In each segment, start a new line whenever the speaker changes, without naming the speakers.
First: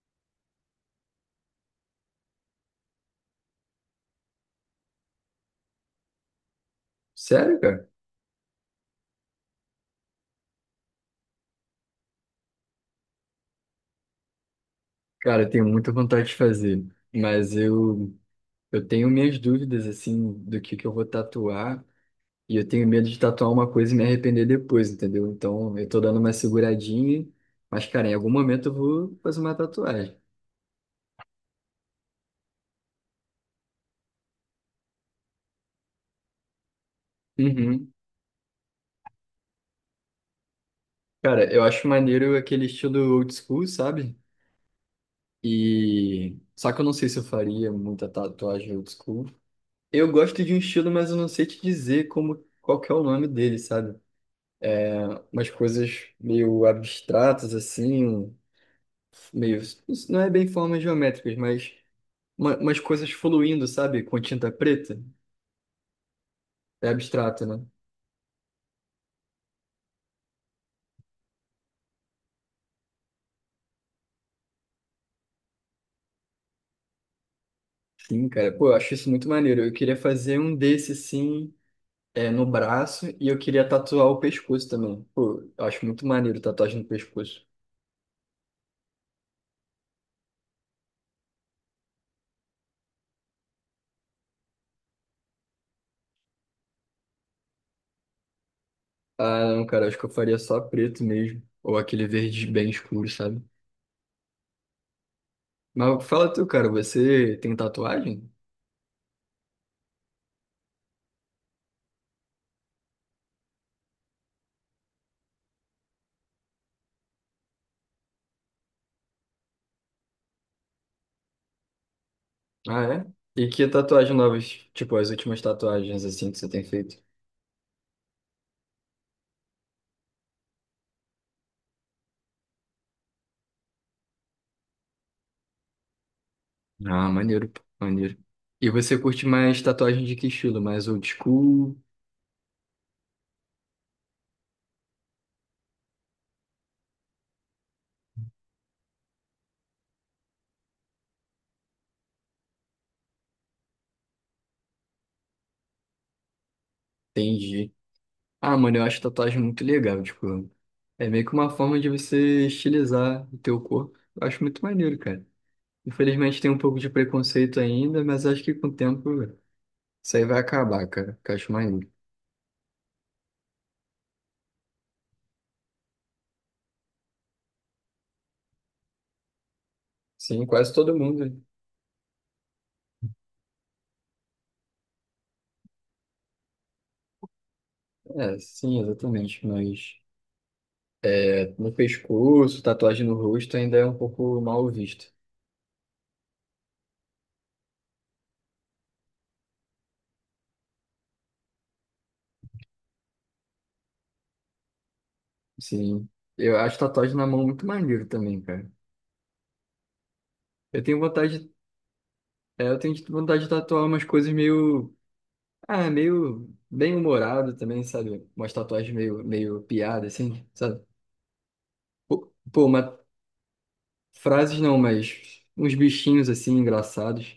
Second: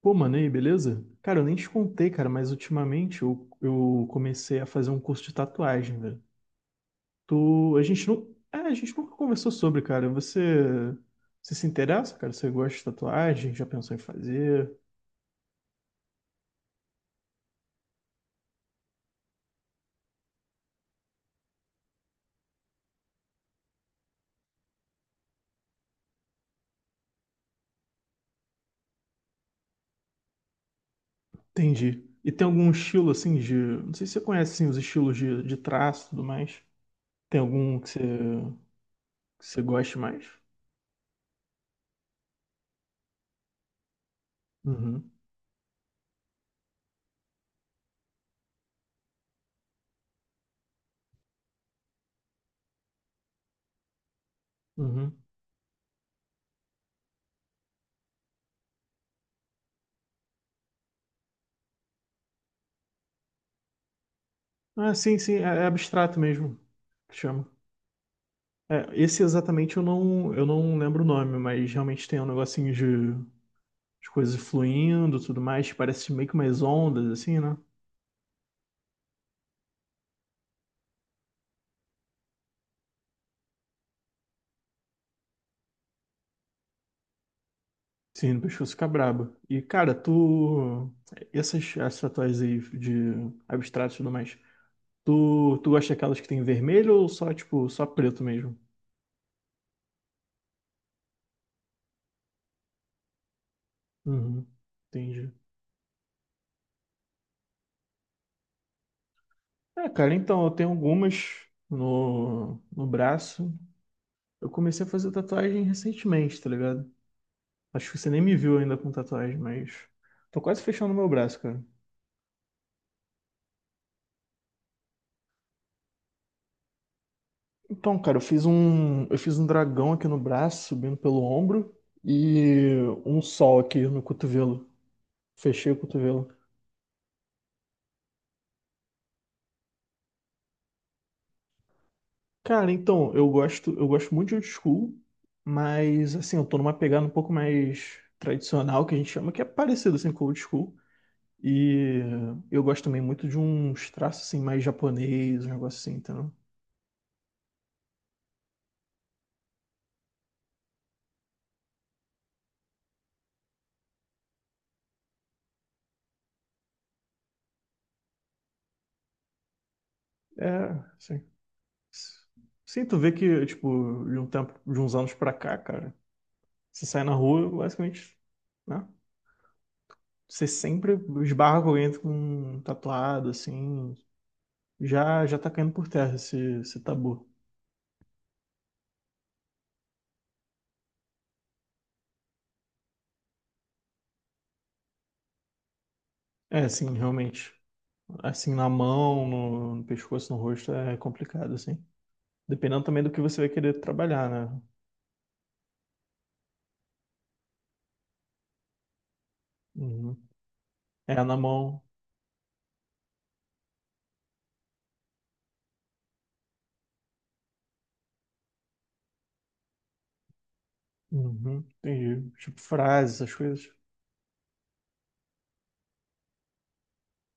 Pô, mano, e aí, beleza? Cara, eu nem te contei, cara, mas ultimamente eu comecei a fazer um curso de tatuagem, velho.
Sério,
Tu, a
cara?
gente não, é, a gente nunca conversou sobre, cara. Você, você se interessa, cara? Você gosta de tatuagem? Já pensou em fazer?
Cara, eu tenho muita vontade de fazer, mas eu tenho minhas dúvidas, assim, do que eu vou tatuar, e eu tenho medo de tatuar uma coisa e me arrepender depois, entendeu? Então, eu tô dando uma seguradinha, mas, cara, em algum momento eu vou fazer uma tatuagem.
Entendi. E tem algum estilo assim de, não sei se você conhece assim, os estilos de traço e tudo mais. Tem algum
Uhum.
que você goste mais?
Cara, eu acho maneiro aquele estilo old school, sabe?
Uhum,
Só que eu não sei se eu faria muita tatuagem old school. Eu gosto de um estilo, mas eu não sei te dizer como, qual que é o nome dele, sabe?
uhum.
Umas coisas meio abstratas, assim, meio. Não é bem formas geométricas, mas umas coisas fluindo, sabe? Com tinta
Ah,
preta.
sim, sim, é, é abstrato mesmo.
É
Que
abstrato,
chama.
né?
É, esse exatamente eu não lembro o nome, mas realmente tem um negocinho de coisas fluindo, tudo mais, parece meio que umas ondas, assim, né?
Sim, cara. Pô, eu acho isso muito maneiro. Eu queria fazer um desse, assim, é, no braço e eu queria tatuar o pescoço também. Pô, eu acho muito maneiro tatuagem no pescoço.
Sim, o pescoço fica brabo. E, cara, tu... Essas, essas tatuagens aí de abstrato e tudo mais, tu, tu gosta daquelas que tem vermelho ou só, tipo, só preto mesmo?
Ah, não, cara, acho que eu faria só preto mesmo. Ou aquele verde bem escuro, sabe?
Uhum, entendi.
Mas fala tu, cara, você tem tatuagem?
É, cara, então, eu tenho algumas no, no braço. Eu comecei a fazer tatuagem recentemente, tá ligado? Acho que você nem me viu ainda com tatuagem, mas tô quase fechando meu braço, cara.
Ah, é? E que tatuagem novas? Tipo, as últimas tatuagens assim que você tem feito?
Então, cara, eu fiz um dragão aqui no braço, subindo pelo ombro e um sol aqui no cotovelo. Fechei o cotovelo.
Ah, maneiro, pô, maneiro. E você curte mais tatuagem de que estilo? Mais old school?
Cara, então, eu gosto muito de old school, mas assim, eu tô numa pegada um pouco mais tradicional que a gente chama, que é parecido assim com old school. E eu gosto também muito de uns traços assim mais japonês, um negócio assim, então.
Entendi. Ah, mano, eu acho tatuagem muito legal, tipo, é meio que uma forma de você estilizar o teu corpo. Eu acho muito maneiro, cara. Infelizmente tem um pouco de preconceito ainda, mas acho que com o tempo isso aí vai
É,
acabar, cara,
sim.
que eu acho maneiro.
Sim, tu vê que, tipo, de um tempo, de uns anos pra cá, cara, você sai na rua, basicamente, né?
Sim,
Você
quase
sempre
todo mundo.
esbarra com alguém com um tatuado, assim, já já tá caindo por terra esse, esse tabu.
É, sim, exatamente, mas... No pescoço, tatuagem no rosto ainda é um pouco mal visto.
É, assim, realmente, assim, na mão, no, no pescoço, no rosto, é complicado, assim. Dependendo também do que você vai querer trabalhar, né?
Sim. Eu acho tatuagem na mão muito maneiro também, cara.
Uhum.
Eu tenho
É, na
vontade, de-
mão,
É, eu tenho vontade de tatuar umas coisas meio, ah, meio bem humorado também, sabe? Umas tatuagens meio, meio piada, assim, sabe?
uhum, entendi.
Pô,
Tipo,
pô, uma,
frases, essas coisas,
frases não, mas uns bichinhos assim engraçados.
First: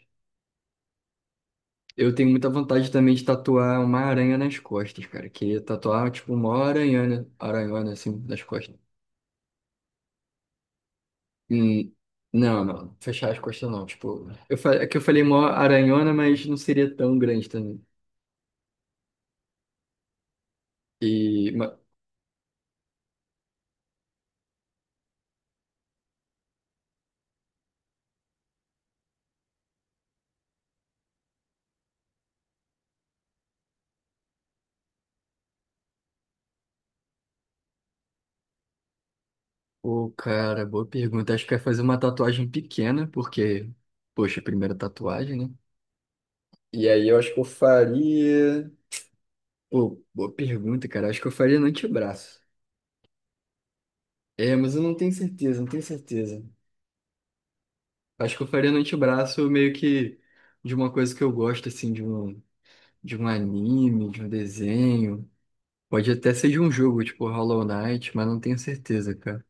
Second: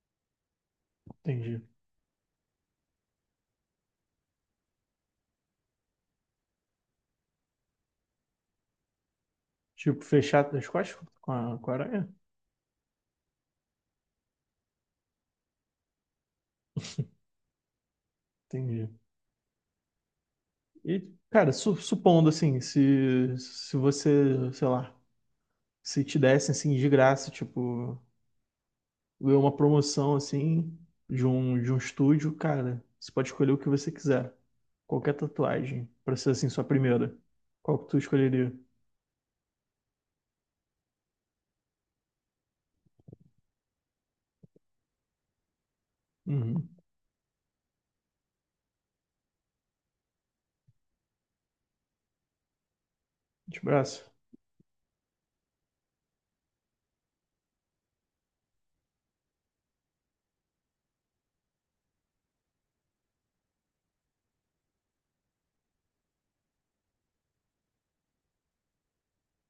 entendi.
Eu tenho muita vontade também de tatuar uma aranha nas costas, cara. Queria tatuar, tipo, uma aranhona, aranhona assim, nas costas.
Tipo, fechar as costas com a
Hum.
aranha,
Não, fechar as costas não. Tipo, é que eu falei mó aranhona, mas não seria tão grande também.
entendi. E,
E,
cara, su-
ma-
supondo assim, se você, sei lá, se te dessem assim de graça, tipo, ganhou uma promoção assim de um estúdio, cara, você pode escolher o que você quiser. Qualquer tatuagem, pra ser assim, sua primeira. Qual que tu escolheria?
Pô, cara, boa pergunta. Acho que eu ia fazer uma tatuagem pequena, porque, poxa, primeira tatuagem, né?
Uhum.
E aí eu acho que eu faria. Pô, boa pergunta, cara. Acho que eu faria no antebraço.
De braço.
É, mas eu não tenho certeza, não tenho certeza. Acho que eu faria no antebraço meio que de uma coisa que eu gosto, assim, de um anime, de um desenho. Pode até ser de um jogo, tipo Hollow Knight, mas não tenho certeza, cara.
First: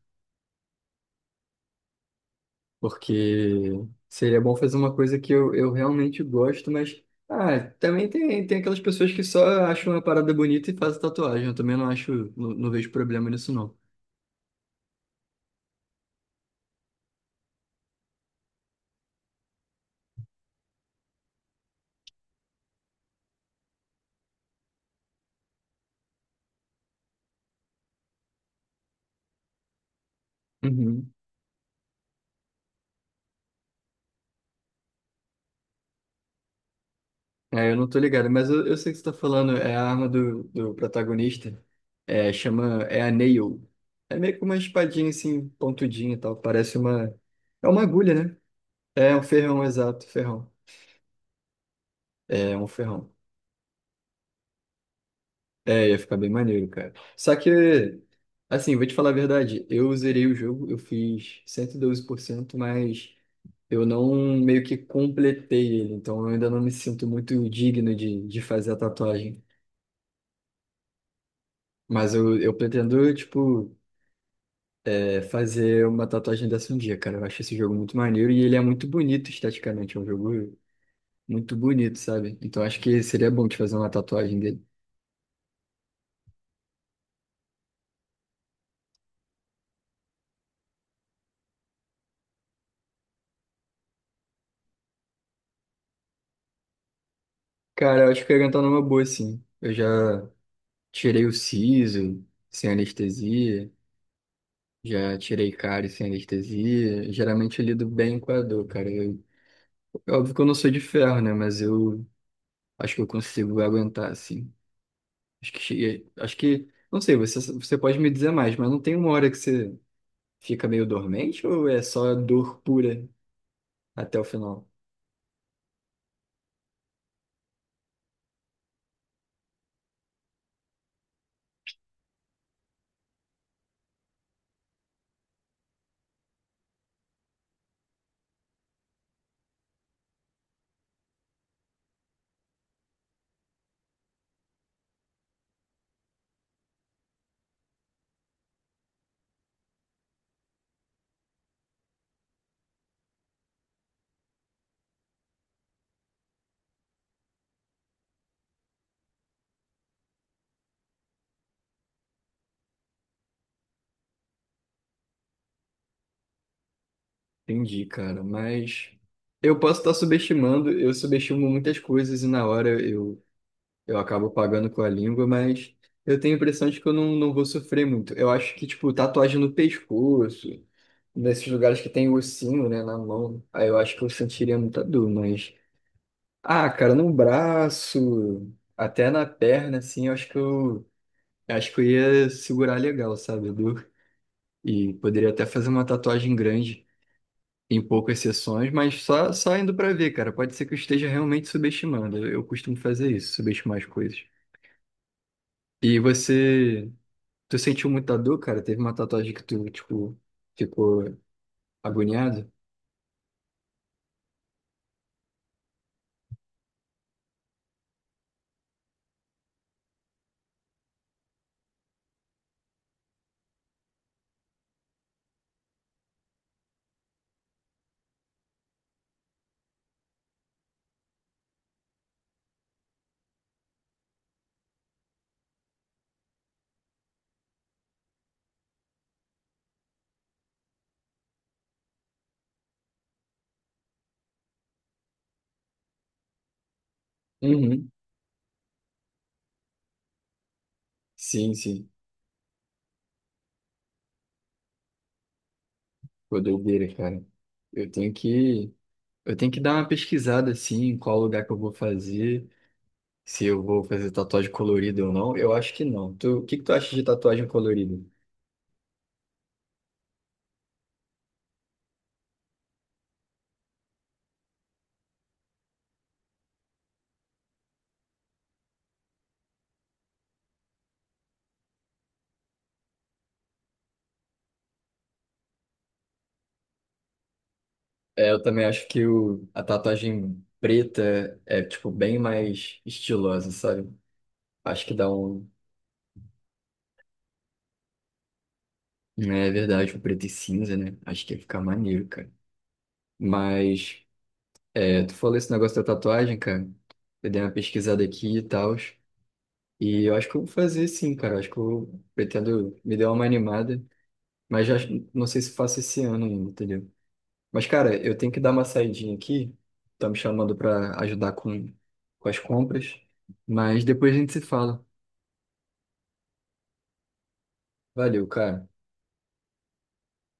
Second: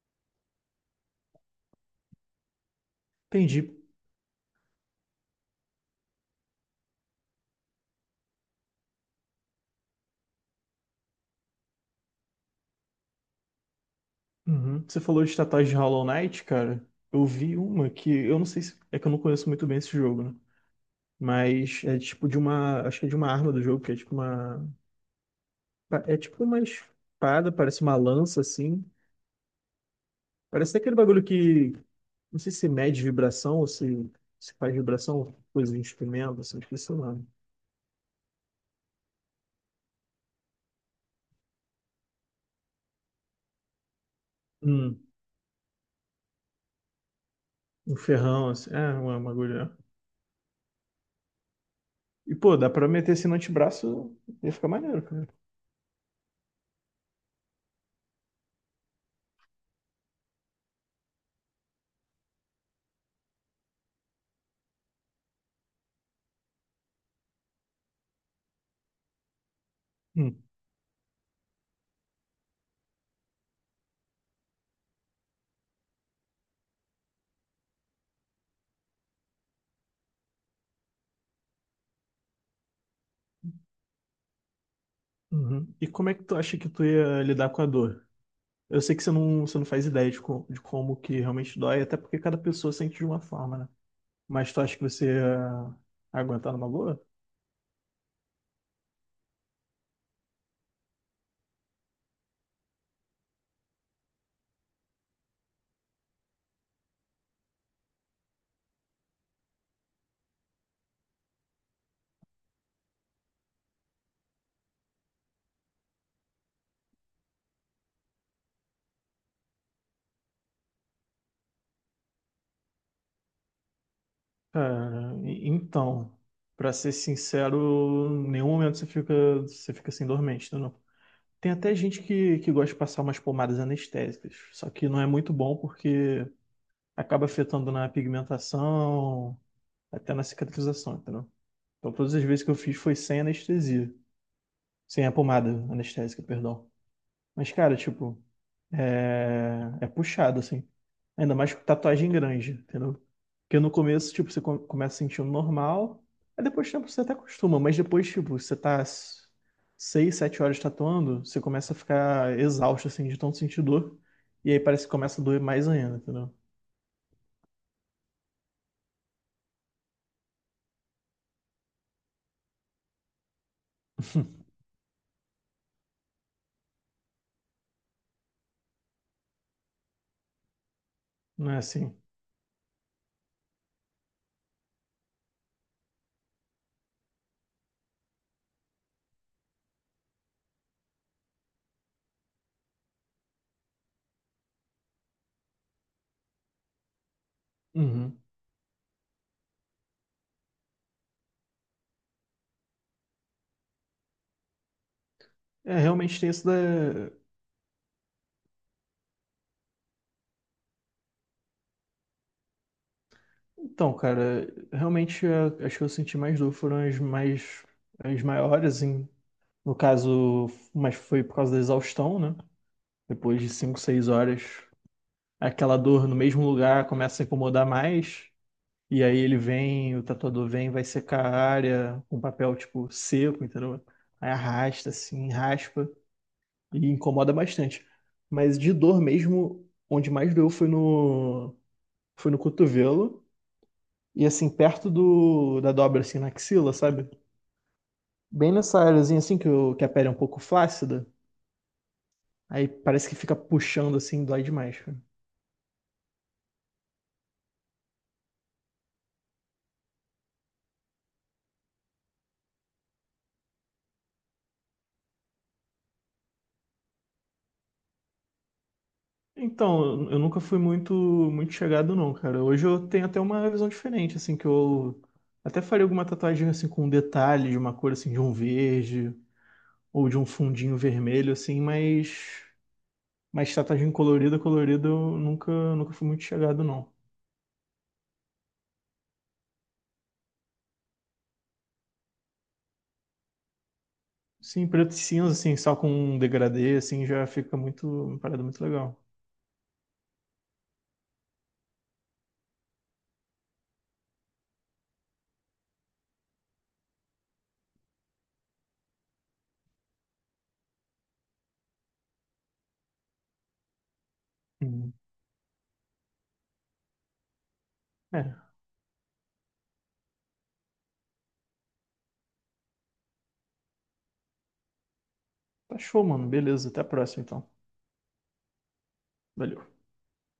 Porque
Entendi.
seria bom fazer uma coisa que eu realmente gosto, mas. Ah, também tem, tem aquelas pessoas que só acham uma parada bonita e fazem tatuagem. Eu também não acho, não, não vejo problema nisso, não.
Uhum. Você falou de tatuagem de Hollow Knight, cara. Eu vi uma que eu não sei se é que eu não conheço muito bem esse jogo, né? Mas é tipo de uma, acho que é de uma arma do jogo, que é tipo uma É tipo uma espada, parece uma lança assim. Parece aquele
Uhum.
bagulho que não sei se mede vibração ou se faz vibração, coisa de instrumento, assim, esqueci o nome.
É, eu não tô ligado, mas eu sei que você tá falando, é a arma do protagonista. É, chama. É a Nail. É meio que uma
Hum,
espadinha assim, pontudinha e tal. Parece uma. É uma
um
agulha, né?
ferrão, assim. É,
É
uma
um ferrão,
bagulho.
exato, ferrão.
E
É
pô,
um
dá pra
ferrão.
meter assim no antebraço, ia ficar maneiro, cara.
É, ia ficar bem maneiro, cara. Só que, assim, vou te falar a verdade, eu zerei o jogo, eu fiz 112%, mas eu não meio que completei ele, então eu ainda não me sinto muito digno de fazer a tatuagem.
Hum,
Mas eu pretendo, tipo, é, fazer uma tatuagem dessa um dia, cara. Eu acho esse jogo muito maneiro e ele é muito bonito esteticamente, é um jogo muito bonito, sabe? Então acho que seria bom te fazer uma tatuagem dele.
uhum. E como é que tu acha que tu ia lidar com a dor? Eu sei que você não faz ideia de, co- de como que realmente dói, até porque cada pessoa sente de uma forma, né? Mas tu acha que você ia aguentar numa boa?
Cara, eu acho que eu ia cantar numa boa, sim. Eu já tirei o siso sem anestesia, já tirei cárie sem anestesia. Geralmente eu lido bem com a dor, cara. Eu, é óbvio que eu não sou de ferro, né? Mas eu acho que eu consigo aguentar, assim. Acho que cheguei, acho que, não sei, você pode me dizer mais, mas não tem uma hora que você fica meio dormente ou é só dor pura até o final?
Cara, e- então, pra ser sincero, em nenhum momento você fica assim dormente, tá, não? Tem até gente que gosta de passar umas pomadas anestésicas, só que não é muito bom porque acaba afetando na pigmentação, até na cicatrização, entendeu? Então, todas as vezes que eu fiz foi sem anestesia, sem a pomada anestésica, perdão. Mas, cara, tipo, é, é puxado, assim. Ainda mais com tatuagem grande, entendeu? Porque no começo, tipo, você co- começa sentindo normal, aí depois de tempo você até acostuma, mas depois, tipo, você tá s- 6, 7 horas tatuando, você começa a ficar exausto, assim, de tanto sentir dor, e aí parece que começa a doer mais ainda, entendeu?
Entendi, cara, mas eu posso estar subestimando, eu subestimo muitas coisas e na hora eu acabo pagando com a língua, mas eu tenho a impressão de que eu não vou sofrer muito. Eu acho que, tipo, tatuagem no pescoço, nesses
Não é
lugares que
assim.
tem ossinho, né, na mão, aí eu acho que eu sentiria muita dor, mas. Ah, cara, no braço, até na perna, assim, eu acho que eu. Acho que eu ia segurar legal, sabe, a dor. E poderia até fazer uma tatuagem grande, em
Uhum.
poucas sessões, mas só indo pra ver, cara. Pode ser que eu esteja realmente subestimando. Eu costumo fazer isso, subestimar as coisas.
É,
E
realmente tem isso da...
você. Tu sentiu muita dor, cara? Teve uma tatuagem que tu, tipo, ficou agoniado?
Então, cara, realmente a- as que eu senti mais dor foram as mais... as maiores, em... no caso, mas foi por causa da exaustão, né? Depois de 5, 6 horas, aquela dor no mesmo lugar começa a incomodar mais. E aí ele vem, o tatuador vem, vai secar a área com papel, tipo, seco, entendeu? Aí arrasta, assim, raspa e incomoda bastante. Mas de dor mesmo, onde mais doeu foi no cotovelo e, assim, perto do, da dobra, assim, na axila, sabe?
Uhum.
Bem nessa áreazinha, assim, que, o- que a pele é um pouco flácida.
Sim, sim.
Aí parece que fica puxando, assim, dói demais, cara.
Pô, doideira, cara. Eu tenho que, eu tenho que dar uma pesquisada, assim, em qual lugar que eu vou fazer, se eu vou fazer tatuagem colorida ou não. Eu acho que não. Tu, o que que tu acha de tatuagem colorida?
Então, eu nunca fui muito muito chegado não, cara. Hoje eu tenho até uma visão diferente, assim, que eu até faria alguma tatuagem assim com um detalhe de uma cor assim de um verde ou de um fundinho vermelho assim, mas tatuagem colorida, colorida eu nunca nunca fui muito chegado não.
É, eu também acho que a tatuagem preta é, tipo, bem mais estilosa, sabe?
Sim,
Acho
preto
que
e
dá
cinza
um...
assim, só com um degradê assim já fica muito uma parada muito legal.
É verdade, o preto e cinza, né? Acho que ia ficar maneiro, cara. Mas... É, tu falou esse negócio da tatuagem, cara. Eu dei uma pesquisada aqui e tal. E eu acho que eu vou fazer sim, cara. Eu acho que eu pretendo me dar uma animada. Mas já
Uhum.
não sei se faço esse ano ainda, entendeu? Mas, cara, eu tenho que
É,
dar uma saidinha aqui. Tá me chamando pra ajudar com as compras. Mas depois a gente se fala.
tá show, mano. Beleza, até a próxima então.
Valeu, cara.
Valeu.